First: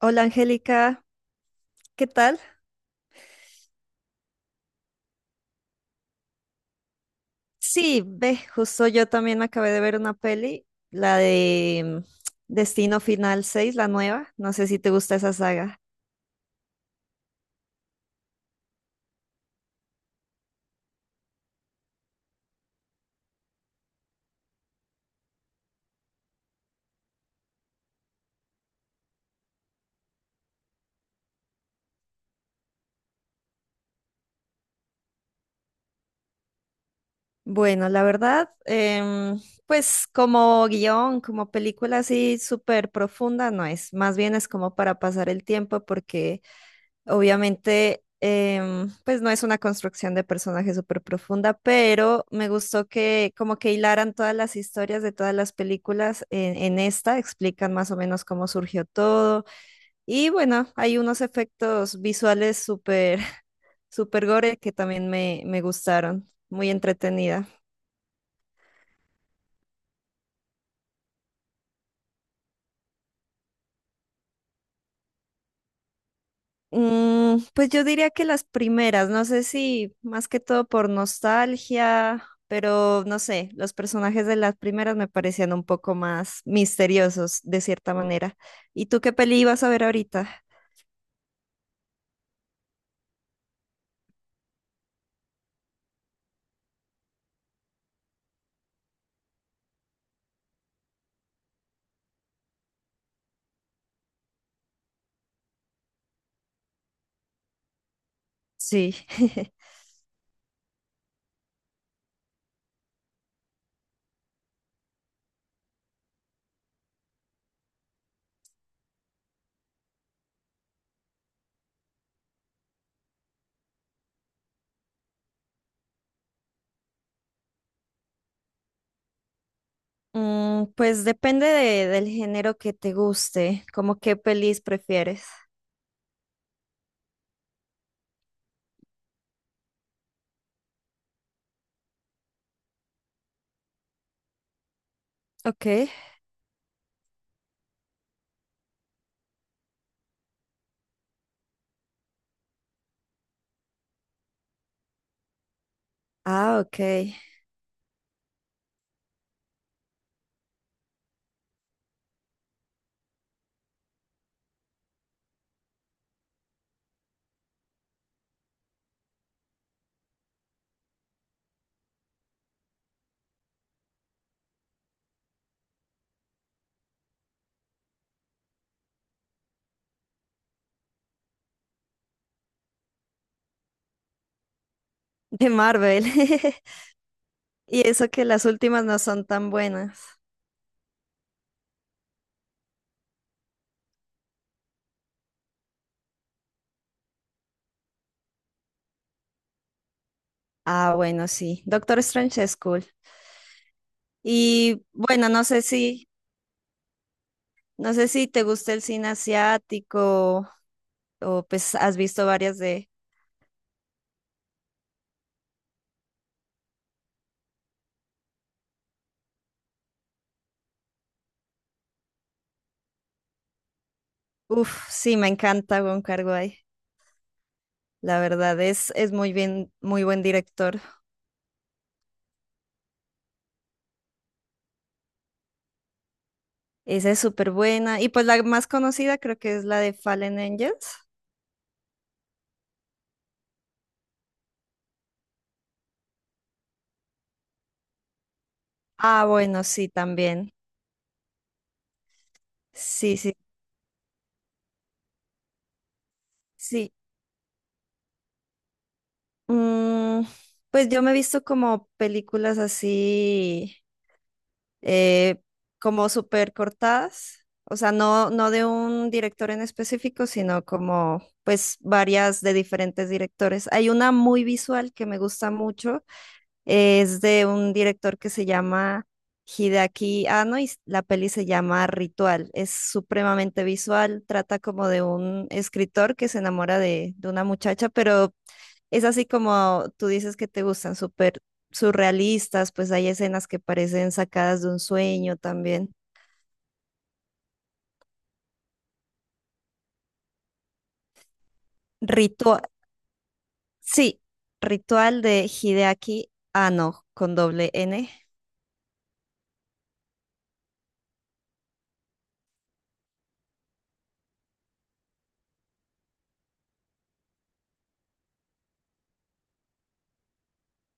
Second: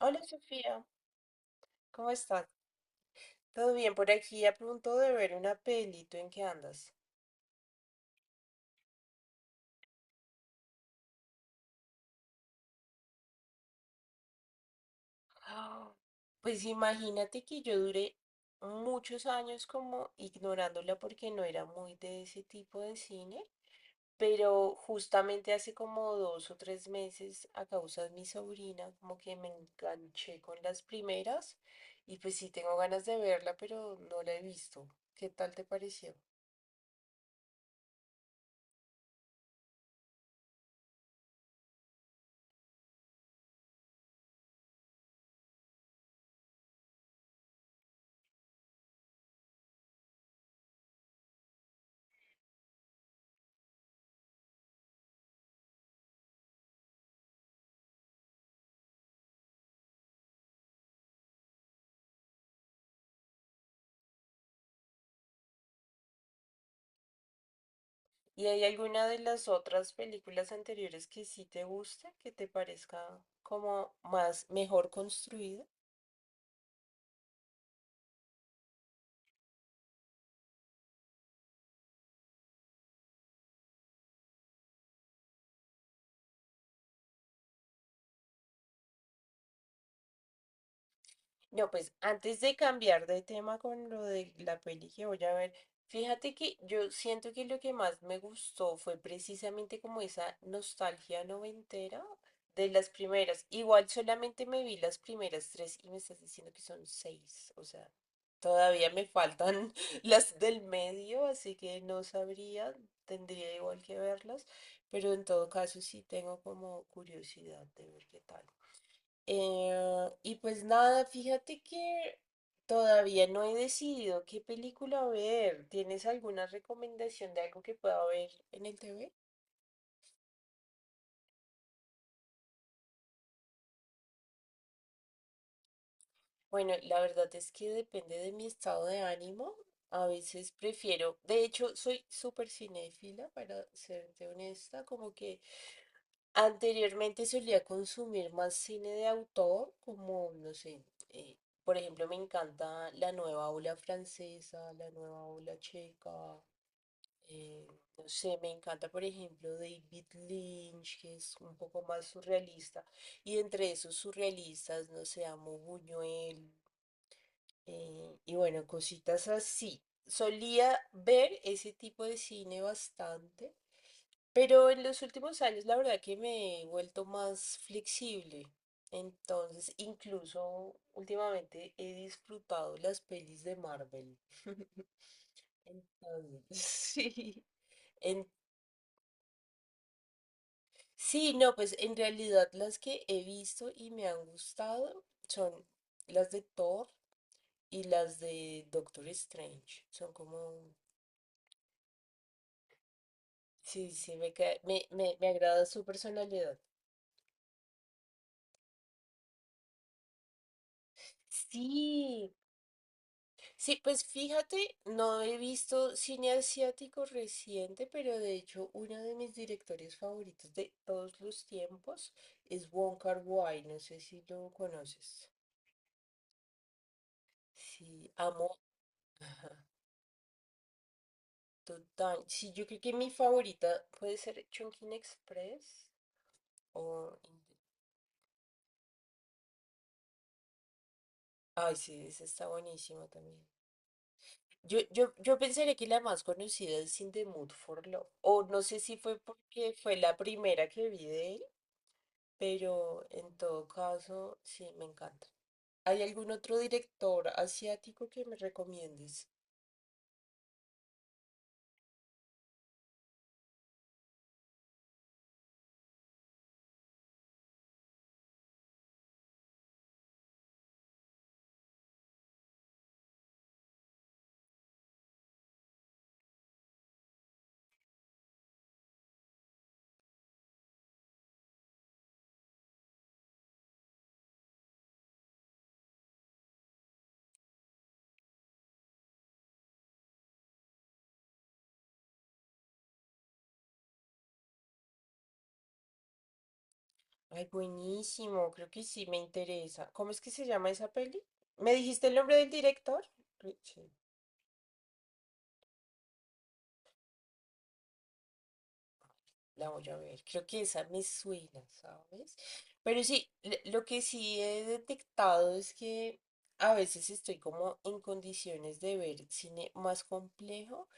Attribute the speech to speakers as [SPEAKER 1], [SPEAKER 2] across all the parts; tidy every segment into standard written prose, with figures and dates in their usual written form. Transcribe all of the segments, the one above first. [SPEAKER 1] Hola
[SPEAKER 2] Hola
[SPEAKER 1] Sofía,
[SPEAKER 2] Angélica, ¿qué
[SPEAKER 1] ¿cómo
[SPEAKER 2] tal?
[SPEAKER 1] estás? ¿Todo bien por aquí? A punto de ver una peli, ¿tú en qué andas?
[SPEAKER 2] Sí, ve, justo yo también acabé de ver una peli, la de Destino Final 6, la nueva. No sé si te gusta esa saga.
[SPEAKER 1] Ah, pues imagínate que yo duré muchos años como ignorándola porque no era muy de ese tipo de cine, pero justamente hace como dos o tres meses a causa de mi sobrina como que me enganché con las primeras y pues sí tengo ganas de verla, pero no la he visto. ¿Qué tal te pareció?
[SPEAKER 2] Bueno, la verdad, pues como guión, como película así súper profunda no es, más bien es como para pasar el tiempo porque obviamente pues no es una construcción de personaje súper profunda, pero me gustó que como que hilaran todas las historias de todas las películas en esta, explican más o menos cómo surgió todo y bueno, hay unos efectos visuales súper, súper gore que también me gustaron, muy entretenida.
[SPEAKER 1] ¿Y hay alguna de las otras películas anteriores que sí te gusta que te parezca como más mejor construida?
[SPEAKER 2] Mm, pues yo diría que las primeras, no sé si más que todo por nostalgia, pero no sé, los personajes de las primeras me parecían un poco más misteriosos de cierta manera. ¿Y tú qué peli ibas a ver ahorita?
[SPEAKER 1] No, pues antes de cambiar de tema con lo de la peli que voy a ver, fíjate que yo siento que lo que más me gustó fue precisamente como esa nostalgia noventera de las primeras. Igual solamente me vi las primeras tres y me estás diciendo que son seis, o sea, todavía
[SPEAKER 2] Sí.
[SPEAKER 1] me faltan las del medio, así que no sabría, tendría igual que verlas, pero en todo caso sí tengo como curiosidad de ver qué tal. Y pues nada, fíjate que todavía no he decidido qué película ver. ¿Tienes alguna recomendación de algo que pueda ver en el TV?
[SPEAKER 2] Mm, pues del género que te guste, como qué pelis prefieres.
[SPEAKER 1] Bueno, la verdad es que depende de mi estado de ánimo. A veces prefiero, de hecho, soy súper cinéfila, para serte honesta, como que
[SPEAKER 2] Ok.
[SPEAKER 1] anteriormente solía consumir más cine de autor, como, no sé, eh, por ejemplo, me encanta la nueva ola francesa, la nueva ola checa.
[SPEAKER 2] Ah, ok.
[SPEAKER 1] Eh, no sé, me encanta, por ejemplo, David Lynch, que es un poco más surrealista. Y entre esos surrealistas, no sé, amo Buñuel. Y bueno, cositas así. Solía ver ese tipo de cine bastante, pero en los últimos años la verdad que me he vuelto más flexible. Entonces, incluso últimamente he disfrutado las pelis de Marvel.
[SPEAKER 2] De Marvel.
[SPEAKER 1] Entonces, sí.
[SPEAKER 2] Y eso que las últimas no son tan buenas.
[SPEAKER 1] Sí, no, pues en realidad las que he visto y me han gustado son las de Thor y las de Doctor Strange. Son como,
[SPEAKER 2] Ah, bueno, sí. Doctor Strange es cool.
[SPEAKER 1] sí, sí, me, ca-
[SPEAKER 2] Y
[SPEAKER 1] me
[SPEAKER 2] bueno,
[SPEAKER 1] agrada su personalidad.
[SPEAKER 2] no sé si te gusta el cine asiático o pues has visto
[SPEAKER 1] Sí,
[SPEAKER 2] varias de...
[SPEAKER 1] sí, pues fíjate, no he visto cine asiático reciente, pero de hecho uno de mis directores favoritos de todos los tiempos es Wong Kar-wai, no sé si lo
[SPEAKER 2] Uf, sí,
[SPEAKER 1] conoces.
[SPEAKER 2] me encanta Wong Kar-wai.
[SPEAKER 1] Sí,
[SPEAKER 2] La
[SPEAKER 1] amo.
[SPEAKER 2] verdad es muy bien, muy buen director.
[SPEAKER 1] Total. Sí, yo creo que mi favorita puede ser Chungking Express
[SPEAKER 2] Esa
[SPEAKER 1] o...
[SPEAKER 2] es súper buena. Y pues la más conocida creo que es la de Fallen Angels.
[SPEAKER 1] Ay, sí, esa está buenísima también. Yo pensaría que la más conocida es In the Mood for Love. O no sé si fue
[SPEAKER 2] Ah, bueno,
[SPEAKER 1] porque
[SPEAKER 2] sí,
[SPEAKER 1] fue la
[SPEAKER 2] también.
[SPEAKER 1] primera que vi de él, pero
[SPEAKER 2] Sí, sí,
[SPEAKER 1] en todo caso, sí, me encanta. ¿Hay algún otro
[SPEAKER 2] sí.
[SPEAKER 1] director asiático que me recomiendes?
[SPEAKER 2] Mm, pues yo me he visto como películas así. eh, Como súper cortadas, o sea, no de un director en específico, sino como pues varias de diferentes directores. Hay una muy visual que me gusta mucho, es de un director que se llama Hideaki Anno y la peli se llama Ritual. Es supremamente visual, trata como de un escritor que se enamora de una muchacha, pero es así como tú dices que te gustan súper surrealistas, pues hay escenas que parecen sacadas de un sueño también.
[SPEAKER 1] Ay, buenísimo, creo que sí me interesa. ¿Cómo es que se llama esa peli? ¿Me dijiste el nombre del
[SPEAKER 2] Ritual,
[SPEAKER 1] director? Sí.
[SPEAKER 2] sí, ritual de Hideaki Anno con doble N.
[SPEAKER 1] La voy a ver, creo que esa me suena, ¿sabes? Pero sí, lo que sí he detectado es que a veces estoy como en condiciones de ver cine más complejo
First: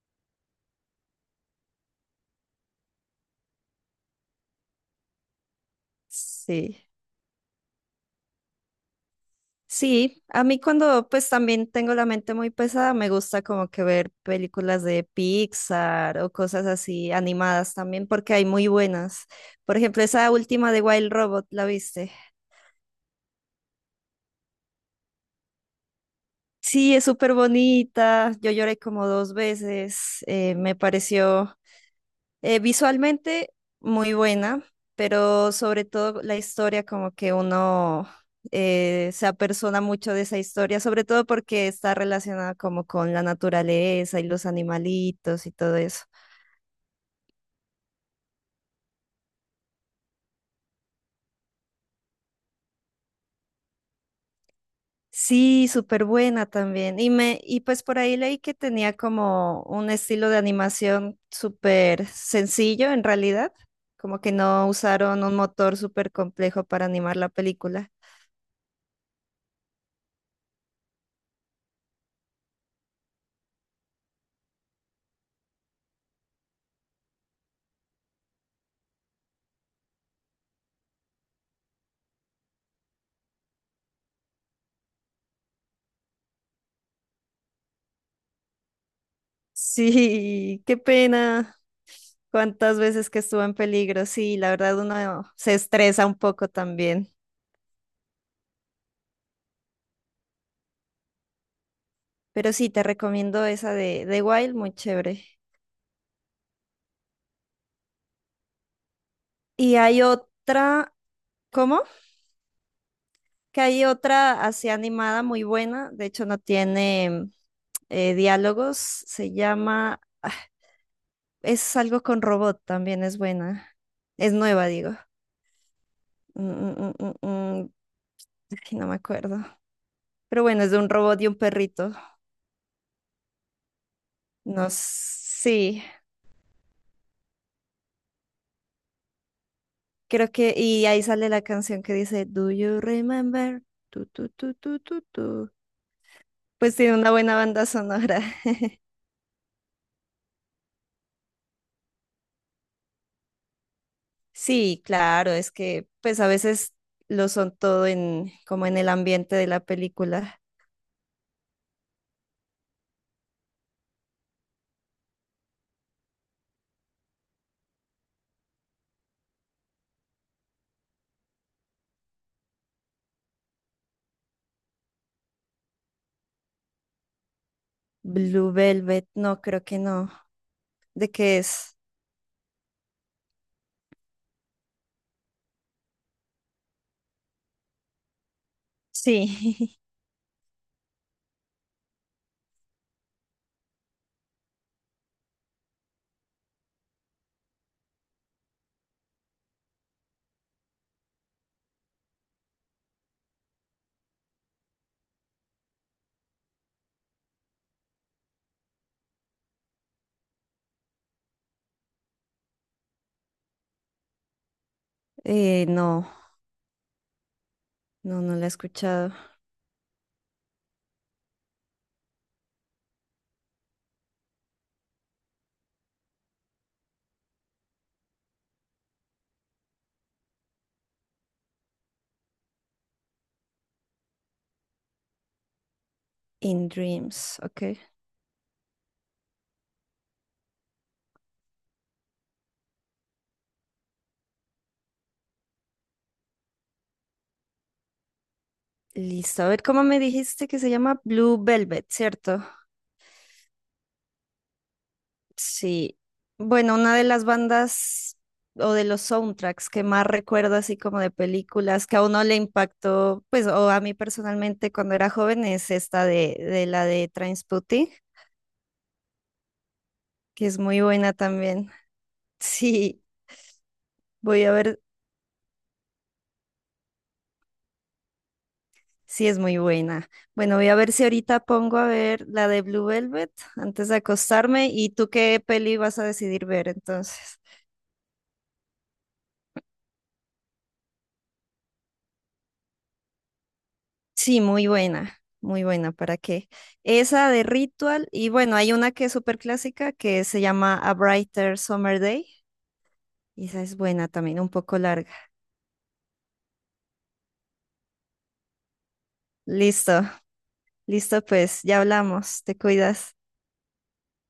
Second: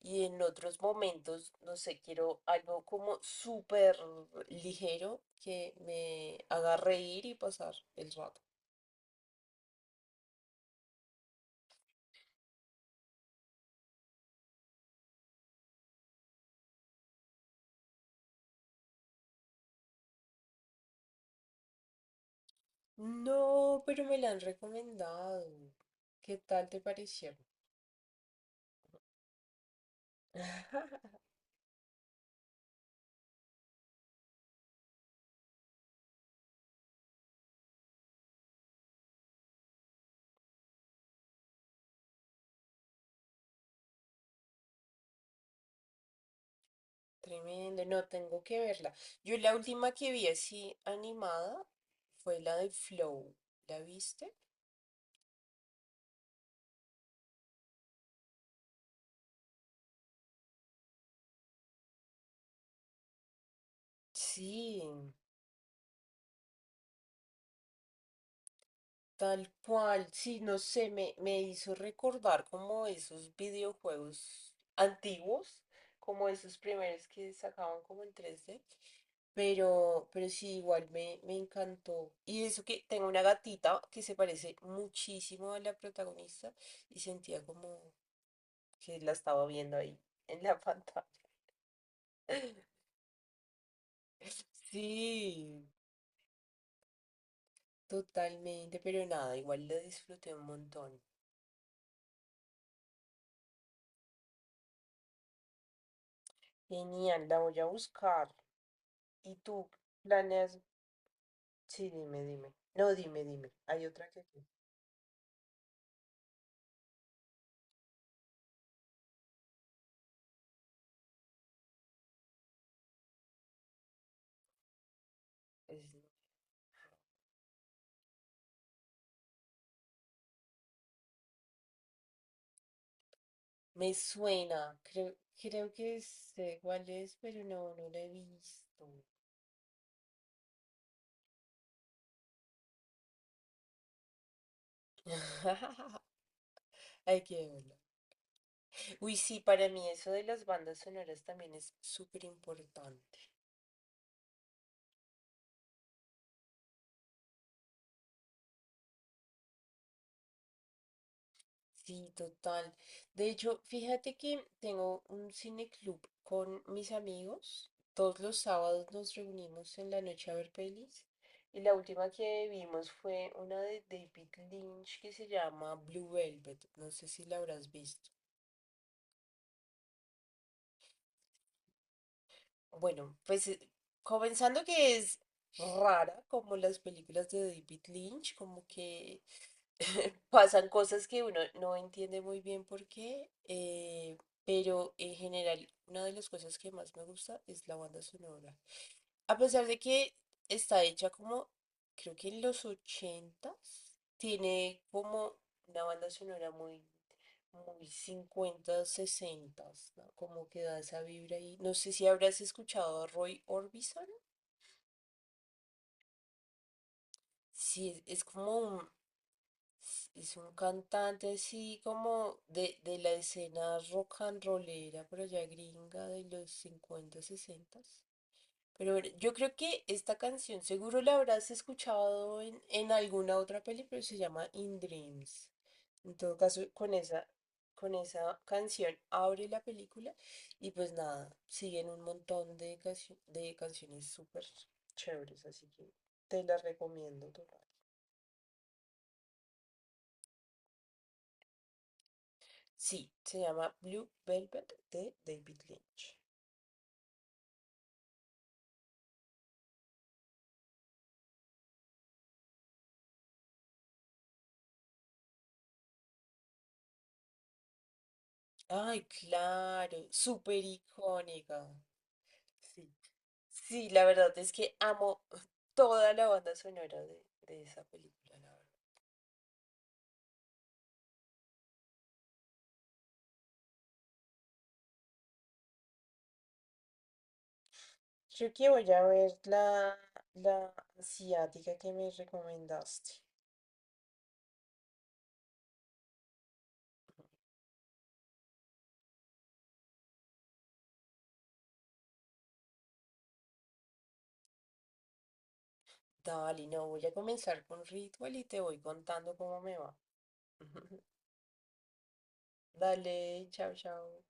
[SPEAKER 1] y en otros momentos, no sé, quiero algo como súper ligero que me haga
[SPEAKER 2] Sí.
[SPEAKER 1] reír y pasar el rato.
[SPEAKER 2] Sí, a mí cuando pues también tengo la mente muy pesada, me gusta como que ver películas de Pixar o cosas así animadas también, porque hay muy buenas. Por ejemplo, esa última de Wild Robot, ¿la viste?
[SPEAKER 1] No, pero me la han recomendado. ¿Qué tal te
[SPEAKER 2] Sí, es
[SPEAKER 1] pareció?
[SPEAKER 2] súper bonita. Yo lloré como 2 veces. Me pareció visualmente muy buena, pero sobre todo la historia, como que uno se apersona mucho de esa historia, sobre todo porque está relacionada como con la naturaleza y los animalitos y todo eso.
[SPEAKER 1] Tremendo, no tengo que verla. Yo la última que vi así animada fue la de Flow. ¿La viste?
[SPEAKER 2] Sí, súper buena también. Y pues por ahí leí que tenía como un estilo de animación súper sencillo en realidad, como que no
[SPEAKER 1] Sí,
[SPEAKER 2] usaron un motor súper complejo para animar la película.
[SPEAKER 1] tal cual. Sí, no sé, me hizo recordar como esos videojuegos antiguos, como esos primeros que sacaban como en 3D. Pero sí, igual me encantó. Y eso que tengo una gatita que se parece muchísimo a la protagonista y sentía como que la estaba viendo ahí en la
[SPEAKER 2] Sí, qué
[SPEAKER 1] pantalla.
[SPEAKER 2] pena. Cuántas veces que estuvo en peligro. Sí, la verdad uno se
[SPEAKER 1] Sí,
[SPEAKER 2] estresa un poco también.
[SPEAKER 1] totalmente, pero nada, igual lo disfruté un montón.
[SPEAKER 2] Pero sí, te recomiendo esa de Wild, muy chévere.
[SPEAKER 1] Genial, la voy a buscar. ¿Y tú
[SPEAKER 2] Y hay
[SPEAKER 1] planeas?
[SPEAKER 2] otra, ¿cómo?
[SPEAKER 1] Sí, dime, dime. No, dime, dime.
[SPEAKER 2] Que hay
[SPEAKER 1] Hay otra.
[SPEAKER 2] otra así animada muy buena, de hecho no tiene diálogos, es algo con robot también, es buena, es nueva, digo.
[SPEAKER 1] Es-
[SPEAKER 2] Mm, mm, mm, mm, mm, ay, no me acuerdo. Pero bueno, es de un robot y un perrito.
[SPEAKER 1] Me
[SPEAKER 2] No,
[SPEAKER 1] suena,
[SPEAKER 2] s-
[SPEAKER 1] creo,
[SPEAKER 2] sí,
[SPEAKER 1] que sé cuál es, pero no, no la he visto.
[SPEAKER 2] creo que, y ahí sale la canción que dice, "Do you remember? Tu, tu, tu, tu, tu, tu". Pues tiene una
[SPEAKER 1] Hay
[SPEAKER 2] buena
[SPEAKER 1] que
[SPEAKER 2] banda
[SPEAKER 1] verla.
[SPEAKER 2] sonora.
[SPEAKER 1] Uy, sí, para mí eso de las bandas sonoras también es súper importante.
[SPEAKER 2] Sí, claro, es que pues a veces lo son todo en como en el ambiente de la película.
[SPEAKER 1] Sí, total. De hecho, fíjate que tengo un cine club con mis amigos. Todos los sábados nos reunimos en la noche a ver pelis. Y la última que vimos fue una de David Lynch que se llama Blue Velvet. No sé si la habrás visto.
[SPEAKER 2] Blue Velvet, no, creo que no. ¿De qué es?
[SPEAKER 1] Bueno, pues comenzando que es rara como las películas de David Lynch, como que
[SPEAKER 2] Sí.
[SPEAKER 1] pasan cosas que uno no entiende muy bien por qué, pero en general una de las cosas que más me gusta es la banda sonora. A pesar de que está hecha como, creo que en los ochentas, tiene como una banda sonora muy, muy cincuentas, sesentas, ¿no? Como que da esa vibra ahí. No sé si habrás escuchado a Roy Orbison.
[SPEAKER 2] No,
[SPEAKER 1] Sí, es es
[SPEAKER 2] no la he
[SPEAKER 1] como un,
[SPEAKER 2] escuchado.
[SPEAKER 1] Es un cantante así como de la escena rock and rollera por allá gringa de los 50 60. Pero bueno, yo creo que esta canción seguro la habrás escuchado en alguna otra peli, pero se llama In Dreams. En todo caso,
[SPEAKER 2] In
[SPEAKER 1] con esa,
[SPEAKER 2] Dreams, ok.
[SPEAKER 1] con esa canción abre la película y pues nada, siguen un montón de canciones súper chéveres, así que te las recomiendo total.
[SPEAKER 2] Listo, a ver cómo me dijiste que se llama Blue Velvet, ¿cierto?
[SPEAKER 1] Sí, se llama Blue Velvet de David
[SPEAKER 2] Sí,
[SPEAKER 1] Lynch.
[SPEAKER 2] bueno, una de las bandas o de los soundtracks que más recuerdo así como de películas que a uno le impactó, pues, o a mí personalmente cuando era joven es esta de la de Trainspotting,
[SPEAKER 1] Ay, claro,
[SPEAKER 2] que es
[SPEAKER 1] súper
[SPEAKER 2] muy buena
[SPEAKER 1] icónica.
[SPEAKER 2] también.
[SPEAKER 1] Sí.
[SPEAKER 2] Sí,
[SPEAKER 1] Sí, la verdad
[SPEAKER 2] voy a
[SPEAKER 1] es que
[SPEAKER 2] ver,
[SPEAKER 1] amo toda la banda sonora de esa película, la verdad.
[SPEAKER 2] sí es muy buena. Bueno, voy a ver si ahorita pongo a ver la de Blue Velvet antes de acostarme y tú qué peli vas a decidir ver entonces.
[SPEAKER 1] Creo que voy a ver la, la, asiática que me recomendaste.
[SPEAKER 2] Sí, muy buena, ¿para qué? Esa de Ritual, y bueno, hay una que es súper clásica que se llama A Brighter Summer Day, y esa es buena también, un poco larga.
[SPEAKER 1] Dale, no, voy a comenzar con Ritual y te voy contando cómo me va.
[SPEAKER 2] Listo, listo, pues ya hablamos, te cuidas.
[SPEAKER 1] Dale, chao, chao.